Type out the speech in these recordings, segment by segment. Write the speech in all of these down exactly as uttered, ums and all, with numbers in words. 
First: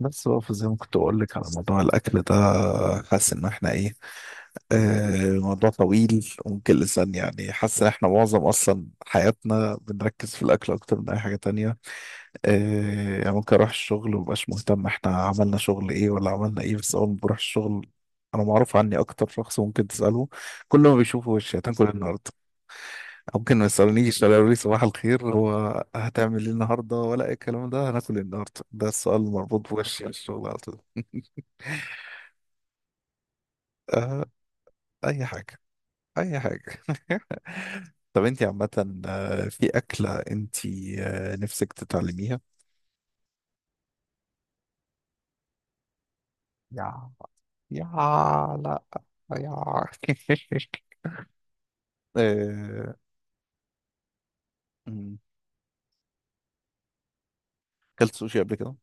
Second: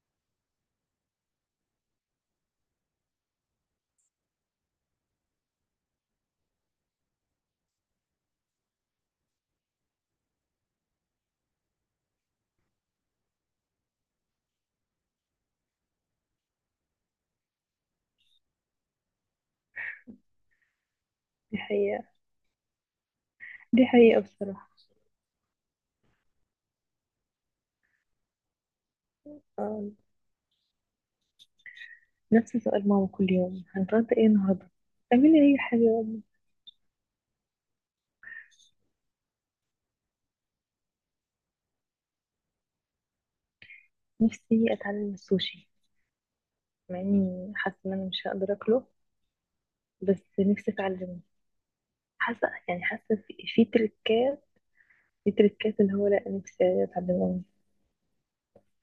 بس بقى زي ما كنت اقول لك على موضوع الاكل ده، حاسس ان احنا ايه. آه موضوع طويل وممكن لسان، يعني حاسس ان احنا معظم اصلا حياتنا بنركز في الاكل اكتر من اي حاجه تانية. آه يعني ممكن اروح الشغل ومبقاش مهتم احنا عملنا شغل ايه ولا عملنا ايه، بس اول ما بروح الشغل انا معروف عني اكتر شخص ممكن تساله كل ما بيشوفه وشي دي هتاكل حقيقة. النهارده. ممكن ما دي حقيقة يسألونيش ولا يقولوا لي بصراحة. صباح الخير، هو هتعمل ايه النهارده ولا اي الكلام ده، هناكل ايه النهارده، ده السؤال المربوط آه، بوشي في الشغل على طول. نفس سؤال ماما كل يوم هنتغدى آه، ايه النهاردة. اي اعملي اي حاجه، حاجة. اي حاجه. طب انت عامه، آه، في اكله انت آه، نفسك تتعلميها؟ نفسي اتعلم السوشي، مع يا، اني حاسة يا، ان انا مش هقدر لا، اكله، يا. بس نفسي اتعلمه. حاسة يعني آه، حاسة في, في تريكات، مم. في تريكات اللي هو لا، نفسي اتعلمه. اكلت سوشي قبل كده؟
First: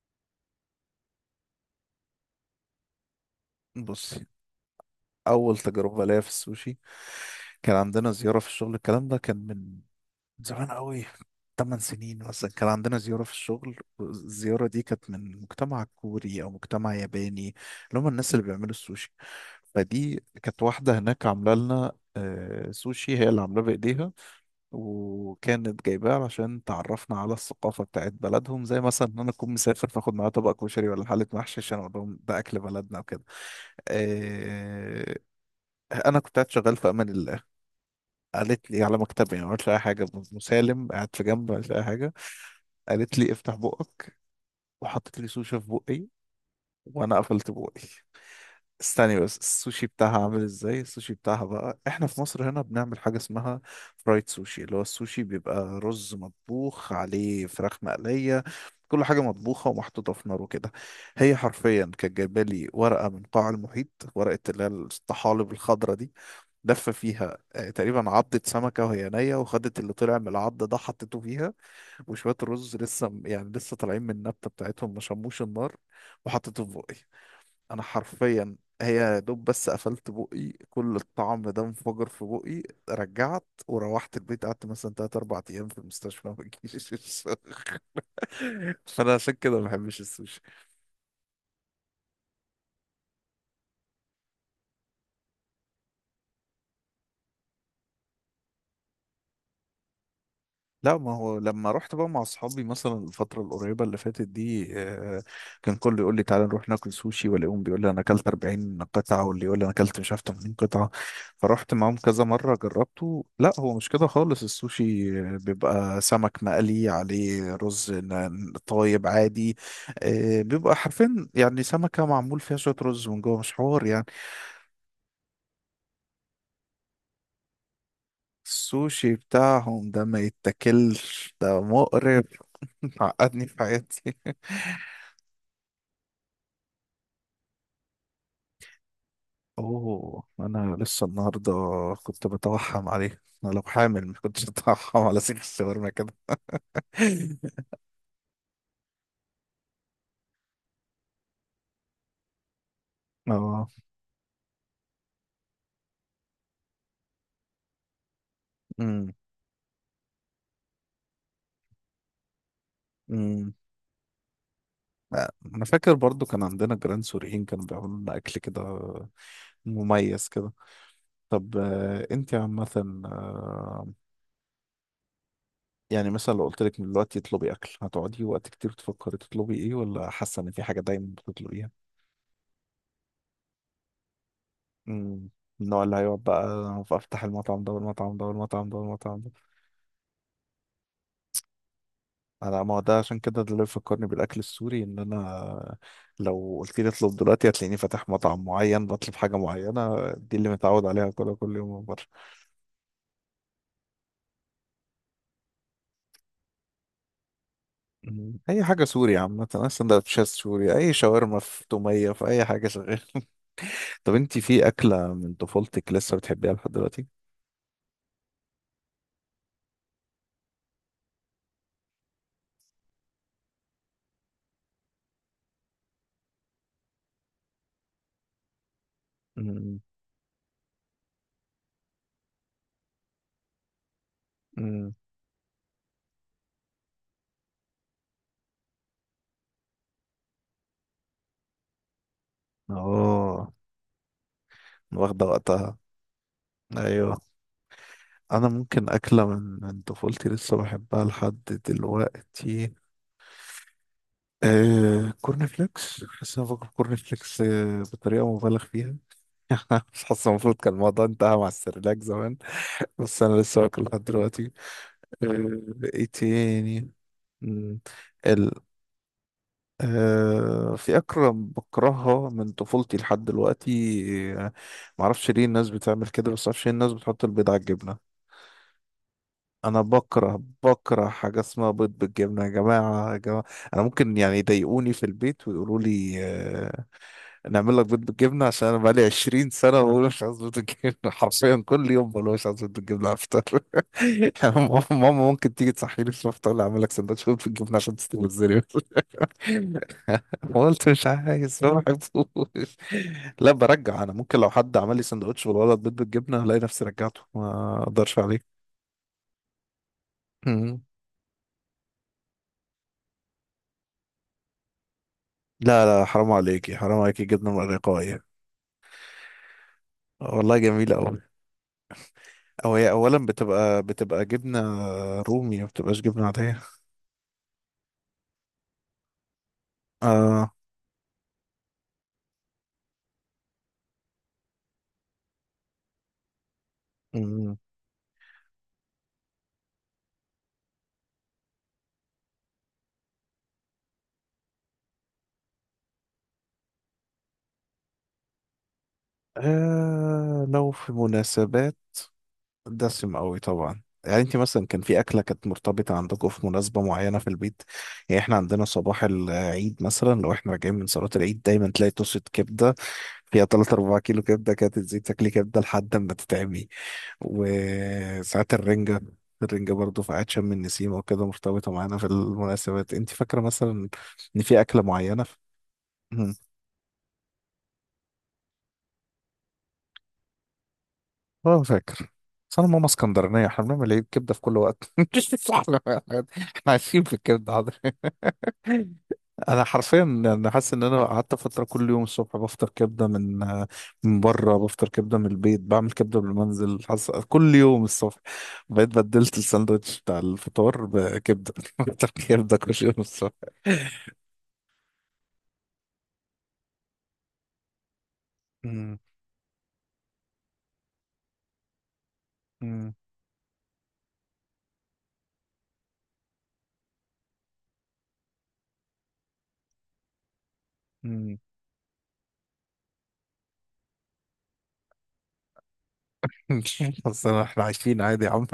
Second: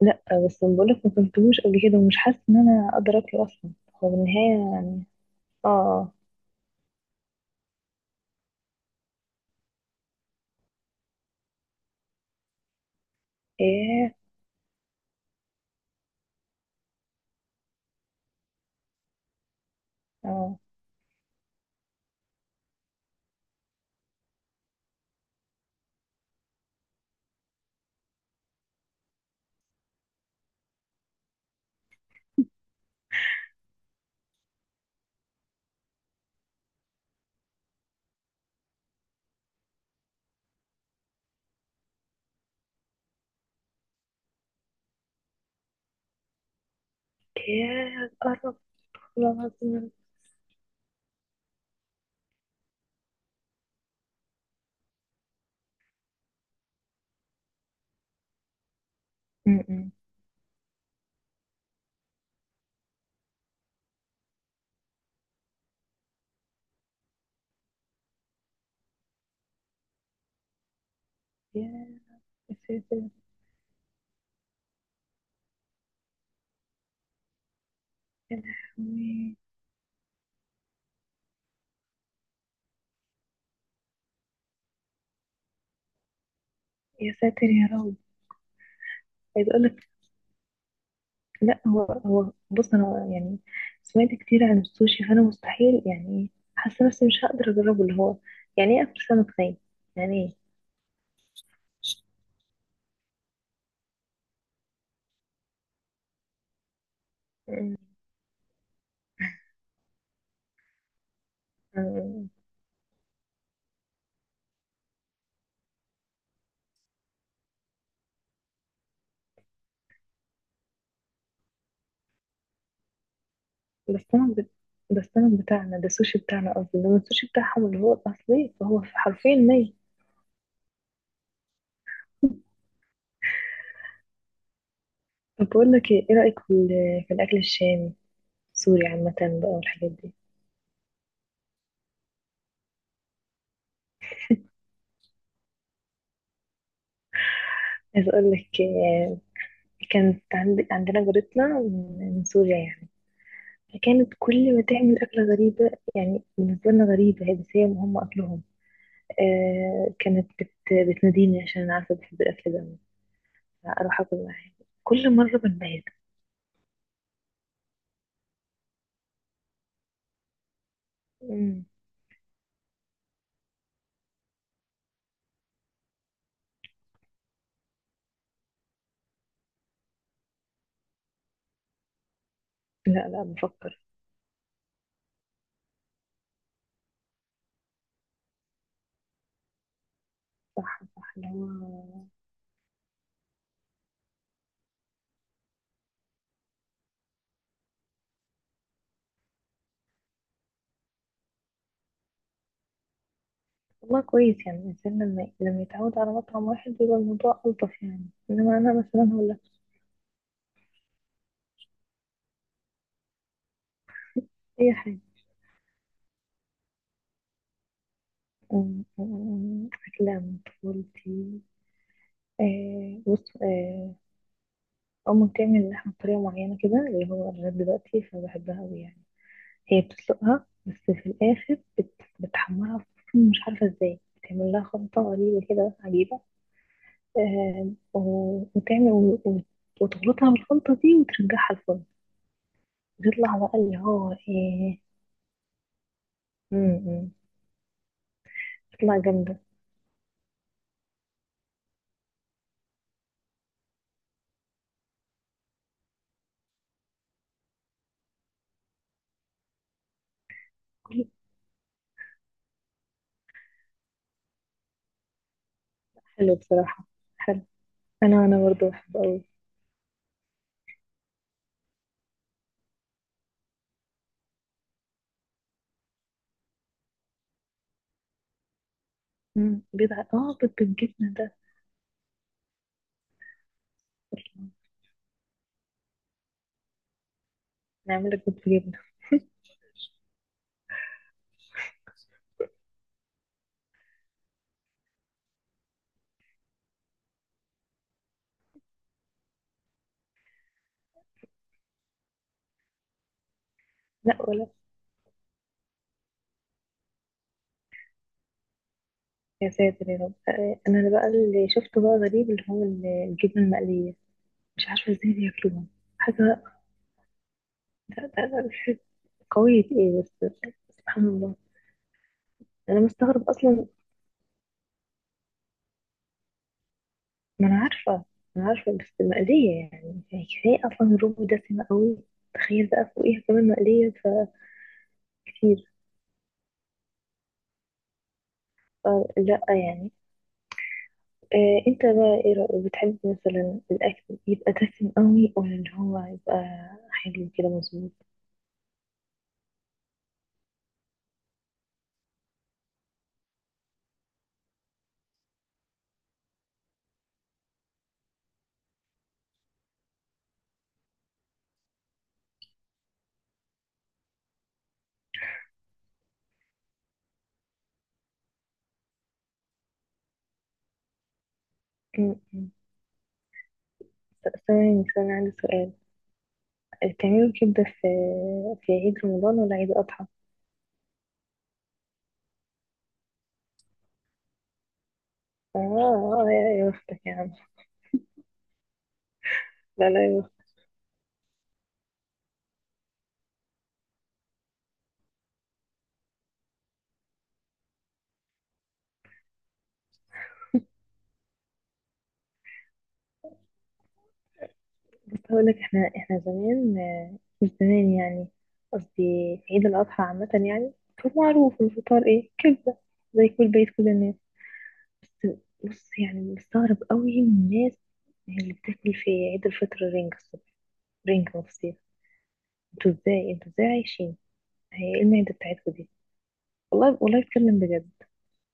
لا، بس بقولك ما كنتهوش قبل كده ومش حاسة ان انا اقدر اكله اصلا. هو بصي، بالنهاية يعني اول تجربه اه. ليا في السوشي كان عندنا زياره في الشغل. الكلام ده كان من زمان قوي، ثمان سنين مثلا. كان عندنا زيارة في الشغل، ايه. الزيارة دي كانت من مجتمع كوري أو مجتمع ياباني، اللي هم الناس اللي بيعملوا السوشي. فدي اه. كانت واحدة هناك عاملة لنا آه، سوشي، هي اللي عاملاه بإيديها وكانت جايباه عشان تعرفنا على الثقافة بتاعت بلدهم، زي مثلا إن أنا أكون مسافر فآخد معايا طبق كشري ولا حلة محشي عشان أقول لهم ده أكل بلدنا وكده. آه، أنا كنت قاعد شغال في أمان الله، قالت لي على مكتبي، ما عملتش أي حاجة، مسالم قاعد في جنب، ما عملتش أي حاجة، قالت لي افتح بقك وحطت لي سوشي في بقي وانا قفلت بقي. ايه قرب. استني بس، خلاص السوشي م- بتاعها عامل ازاي؟ السوشي بتاعها بقى، احنا في مصر هنا بنعمل حاجة اسمها فرايد سوشي، اللي هو السوشي بيبقى رز مطبوخ عليه فراخ مقلية، كل حاجة مطبوخة م. ومحطوطة في نار وكده. هي حرفيا كانت جايبة لي ورقة من قاع المحيط، ورقة اللي هي الطحالب الخضرا دي، لفة فيها آه، تقريبا عضة سمكة وهي نية، وخدت اللي طلع من العض ده حطته فيها ياه. وشوية يا الرز ساتر. لسه م- يعني لسه طالعين من النبتة بتاعتهم ما شموش النار، وحطيته في بقي. أنا يا حرفيا هي يا لهوي. دوب بس قفلت بقي كل الطعم ده انفجر في بقي. رجعت وروحت البيت، قعدت مثلا تلات أربع أيام في المستشفى ما بجيش. يا ساتر يا رب. فأنا عشان عايز كده اقول ما لك، بحبش السوشي. لا هو هو بص انا يعني سمعت كتير عن السوشي، فانا مستحيل يعني حاسه نفسي مش هقدر اجربه. اللي هو يعني ايه اكل سمك ني؟ يعني ايه؟ لا، ما هو لما رحت بقى مع اصحابي مثلا الفتره القريبه اللي فاتت دي، آه، كان كله يقول لي تعالى نروح ناكل سوشي، والاقيهم أمم. بيقول لي انا اكلت أربعين قطعة قطعه واللي يقول لي انا اكلت مش عارف تمانين قطعة قطعه. فرحت معاهم كذا أمم. مره جربته، لا هو مش كده خالص. السوشي آه، بيبقى سمك مقلي عليه رز ن- طايب عادي، آه، بيبقى حرفيا يعني سمكه معمول فيها شويه رز من جوه، مش حوار ده يعني. السمك بت- ده السمك بتاعنا، ده السوشي بتاعنا قصدي، انما السوشي بتاعهم اللي هو الاصلي فهو السوشي حرفيا ني. بتاعهم ده ما يتاكلش، ده مقرف. عقدني في حياتي. طب بقول لك ايه، إيه رايك في ال- في الاكل الشامي، السوري عامه بقى والحاجات دي؟ اوه، انا لسه النهارده كنت بتوحم عليه، انا لو حامل ما كنتش اتوحم على سيخ الشاورما كده. عايز اقول لك آه، كانت عندي عندنا جارتنا من من سوريا يعني، اه، فكانت كل ما تعمل أكلة غريبة، يعني بالنسبة لنا غريبة هي، بس هي هم أكلهم. امم، آه كانت بت بتناديني عشان أنا عارفة بحب الأكل ده، امم، أروح أكل معاها. كل آه، مرة انا بنبهر. فاكر برضو كان عندنا جيران سوريين كانوا بيعملوا لنا اكل كده مميز كده. طب مم. آه، انت عامه، آه، يعني مثلا لو قلت لك من دلوقتي اطلبي اكل هتقعدي وقت كتير تفكري تطلبي ايه؟ ولا حاسه ان في حاجه دايما بتطلبيها؟ لا لا، بفكر. امم، النوع اللي هيقعد بقى فافتح المطعم ده والمطعم ده والمطعم ده والمطعم. صح صح، اللي هو انا ما هو ده عشان كده ده اللي بيفكرني بالاكل السوري، ان انا لو قلت لي اطلب دلوقتي هتلاقيني فاتح مطعم معين بطلب حاجه معينه، دي اللي متعود عليها كلها كل يوم من بره. والله كويس يعني، الإنسان لما لما يتعود على مطعم واحد بيبقى الموضوع ألطف يعني. مم. إنما اي أنا حاجه مثلا سوري ولا عامه، اي سندوتشات سوري، اي شاورما في توميه في اي حاجه شغال. طب انت في أي حاجة. اكله من طفولتك لسه بتحبيها لحد دلوقتي؟ مم، مم، مم، أكلة من طفولتي. آه بص آه، أو مهتمة إن إحنا بطريقة معينة كده اللي هو لغاية دلوقتي فبحبها أوي يعني. مم. هي بتسلقها بس في الآخر بت... بتحمرها في- الفرن، مش عارفة إزاي بتعمل لها مم. خلطة غريبة كده عجيبة. آه و... وتعمل و... و... وتخلطها بالخلطة دي وترجعها الفرن. بتطلع اه، بقى اللي هو إيه. واخده وقتها. م- م. ايوه، انا ممكن بتطلع اكله جامدة. من من طفولتي لسه بحبها لحد دلوقتي، آه كورن فليكس. حاسس ان أنا باكل كورن فليكس آه بطريقه مبالغ فيها. مش حاسس المفروض كان الموضوع كل- انتهى مع السيرلاك زمان، بس انا لسه واكل لحد دلوقتي. آه، ايه حلو بصراحة. تاني؟ حلو. مم، أنا أنا ال، برضه بحبه أوي. آه، في اكله بكرهها من طفولتي لحد دلوقتي. آه، معرفش ليه الناس بتعمل كده، بس معرفش ليه الناس بتحط البيض على الجبنه. مم. انا بيض ع- اه بكره بيض بكره بالجبنة ده. حاجه اسمها بيض بالجبنه، يا جماعه يا جماعه. انا ممكن يعني يضايقوني في البيت ويقولوا لي آه، نعمل لك بيض نعمل لك بيض بالجبنه، عشان انا بالجبنة؟ بقالي عشرين سنة سنه بقول مش عايز بيض بالجبنه. حرفيا كل يوم بقول مش عايز بيض بالجبنه على الفطار. ماما ماما ممكن تيجي تصحيني في الفطار تقول لي اعمل لك سندوتش بيض بالجبنه عشان تستوي الزري. قلت مش عايز، ما بحبوش. لا برجع، انا لا ممكن ولا. لو حد عمل لي سندوتش بالولد بيض بالجبنه الاقي نفسي رجعته، ما اقدرش عليه. يا ساتر يا رب. آه، انا مم. اللي بقى اللي شفته بقى غريب اللي هو ال- الجبنه المقليه، مش عارفه ازاي بياكلوها. لا لا، حرام حاجه عليكي، حرام عليكي، جبنه مرقاية قويه ايه بس. والله جميله سبحان قوي. الله. او انا هي اولا مستغرب اصلا. بتبقى بتبقى جبنه رومي، ما بتبقاش جبنه عاديه. ما انا عارفه، ما انا عارفه، بس مقليه يعني. يعني آه. كفايه اصلا الرز دسمه قوي، تخيل بقى فوقيها كمان مقليه، فكتير، مم. فلا يعني. آه انت بقى ايه رأيك، بتحب مثلا الاكل يبقى دسم قوي ولا اللي هو يبقى حلو كده مظبوط؟ آه. لو في مناسبات، دسم قوي طبعا. يعني انت مثلا كان في اكله كانت مرتبطه عندكم في مناسبه معينه في البيت؟ يعني احنا عندنا صباح العيد مثلا لو احنا راجعين من صلاه العيد دايما تلاقي طاسه كبده فيها تلاتة 4 كيلو كبده، كانت تزيد تاكلي كبده لحد ما تتعبي. وساعات الرنجه، الرنجة برضه في عيد شم النسيم وكده، مرتبطة معانا في م- م. المناسبات. انت فاكرة مثلا بس ان أنا في أكلة يعني، بس أنا معينة؟ عندي سؤال، مم. بتعملوا كبدة في في عيد رمضان ولا عيد الأضحى؟ اه فاكر. بس انا ماما اسكندرانيه احنا بنعمل ايه كبده في كل وقت. آه احنا آه، يا يا إحنا بختك عايشين في يا عم. الكبده، حاضر. انا لا حرفيا لا يا انا بختك. حاسس ان انا قعدت فتره كل يوم الصبح بفطر كبده، من من بره بفطر كبده، من البيت بعمل كبده بالمنزل، حاسس كل يوم الصبح بقيت بدلت الساندوتش بتاع الفطار بكبده. بفطر كبده كل يوم الصبح. بس هقول لك احنا، احنا زمان آه، مش زمان يعني، قصدي أمم، في عيد الأضحى عامة يعني كان معروف الفطار ايه، كبدة، أمم، زي كل بيت، كل الناس. بس بص يعني مستغرب قوي من الناس اللي بتاكل في عيد الفطر رنجة الصبح، رنجة أمم. وفسيخ. انتوا ازاي انتوا ازاي عايشين؟ هي ايه المعدة بتاعتكوا دي؟ والله والله بس أنا- بتكلم احنا بجد. عايشين عادي يا عم.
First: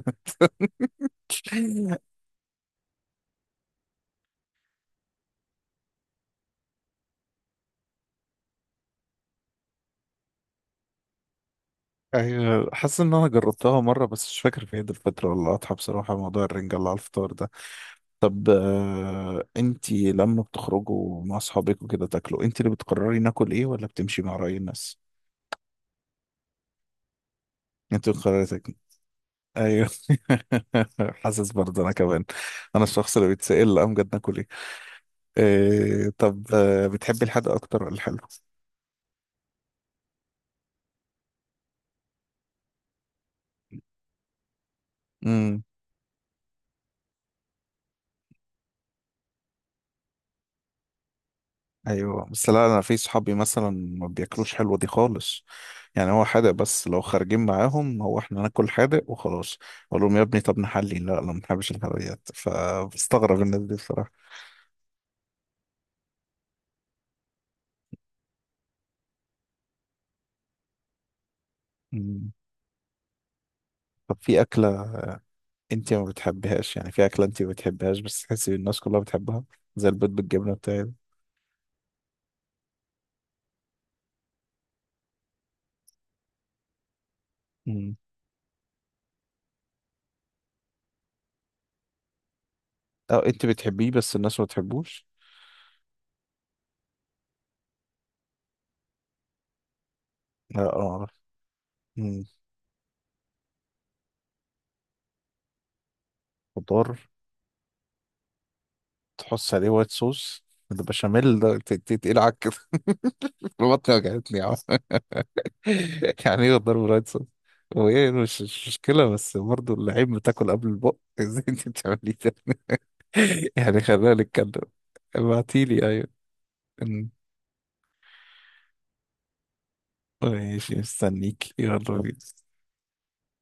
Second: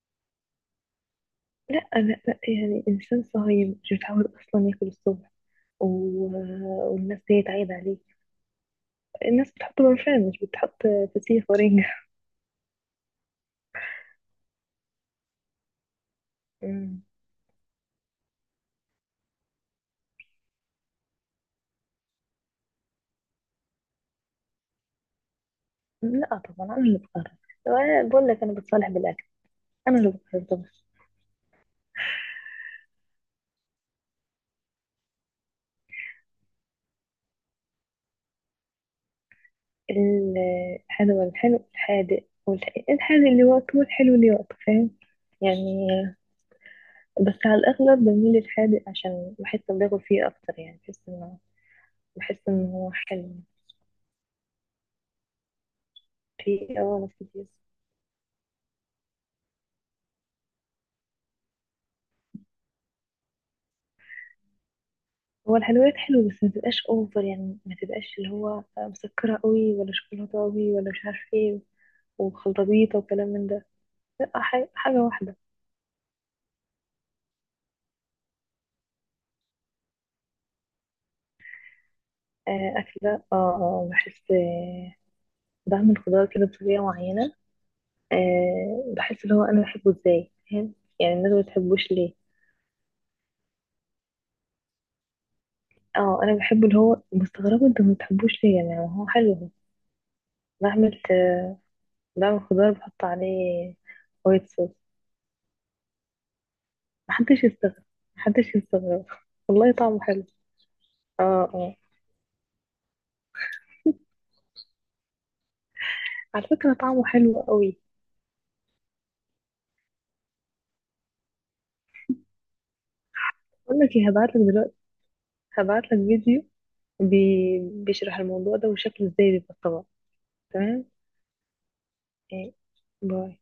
لا لا لا، يعني إنسان صهيب مش متعود أصلا ياكل الصبح، و... والناس ديت عايدة عليه؟ الناس بتحط برفان، مش بتحط فسيخ ورنجة. أيوة، حاسس إن أنا جربتها مرة بس مش فاكر في عيد الفطر ولا الأضحى بصراحة، موضوع الرنجة اللي على أمم. الفطار ده. طب آه، أنتي لما بتخرجوا مع أصحابك وكده تاكلوا أنتي اللي بتقرري ناكل إيه ولا بتمشي مع رأي الناس؟ لا طبعا أنا اللي بقرر، وأنا أنتي بقول لك بتقرري أنا تاكلي، بتصالح بالأكل. أيوة. أنا اللي بقرر طبعا. حاسس برضه أنا كمان، أنا الشخص اللي بيتسأل لا أمجد ناكل إيه. آه، طب آه، بتحبي الحادق أكتر ولا الحلو؟ الحلو الحلو، الحادق والح- الحادق اللي وقته والحلو اللي وقته، فاهم امم، يعني. بس على الأغلب بميل للحادق عشان بحس إن باكل فيه أكتر، يعني بحس إنه، أيوة، بحس بس إنه لا أنا هو في حلو. صحابي مثلا ما بياكلوش حلوة دي خالص، يعني هو حادق في بس، اه لو ناس خارجين كتير. معاهم هو احنا ناكل حادق وخلاص، اقول لهم يا ابني طب نحلي، لا لا ما بنحبش الحلويات. فبستغرب الناس دي بصراحة. هو الحلويات حلوة بس ما تبقاش اوفر، يعني ما تبقاش اللي هو مسكرة قوي ولا شوكولاتة قوي ولا مش عارف ايه مم. وخلطة بيضة وكلام من ده. طب لا في ح- أكلة حاجة واحدة. أنت ما بتحبهاش؟ يعني في أكلة أنت ما بتحبهاش بس تحسي الناس كلها بتحبها، زي البيض بالجبنة بتاعي ده. آه، أكل ده اه، آه، بحس آه، بعمل خضار كده بطريقة معينة، مم. آه، بحس اللي هو أنا بحبه ازاي، فاهم يعني، الناس ما بتحبوش ليه. أه أنت بتحبيه بس الناس ما بتحبوش. اه أنا بحبه اللي هو مستغربة انتوا ما بتحبوش ليه، يعني هو حلو. هو لا بعمل أعرف. آه، مم. بعمل خضار بحط عليه وايت صوص. خضار محدش يستغرب، محدش يستغرب تحط عليه والله وايت طعمه حلو. صوص؟ البشاميل اه ده ت- اه ت- تقيل على بطني، وجعتني يا عم. يعني على ايه فكرة الضرب طعمه رايت صدر؟ حلو قوي. هو ايه، مش مش مشكلة، بس برضه اللعيب بتاكل قبل البق. ازاي انت بتعملي ده؟ اقول يعني لك ايه، خلينا هبعت لك نتكلم. دلوقتي، هبعت ابعتيلي، لك ايوه. فيديو أمم. بي... بيشرح الموضوع ده وشكله ازاي بيبقى الطبق. ماشي، تمام. مستنيك، يلا بينا. إيه. باي.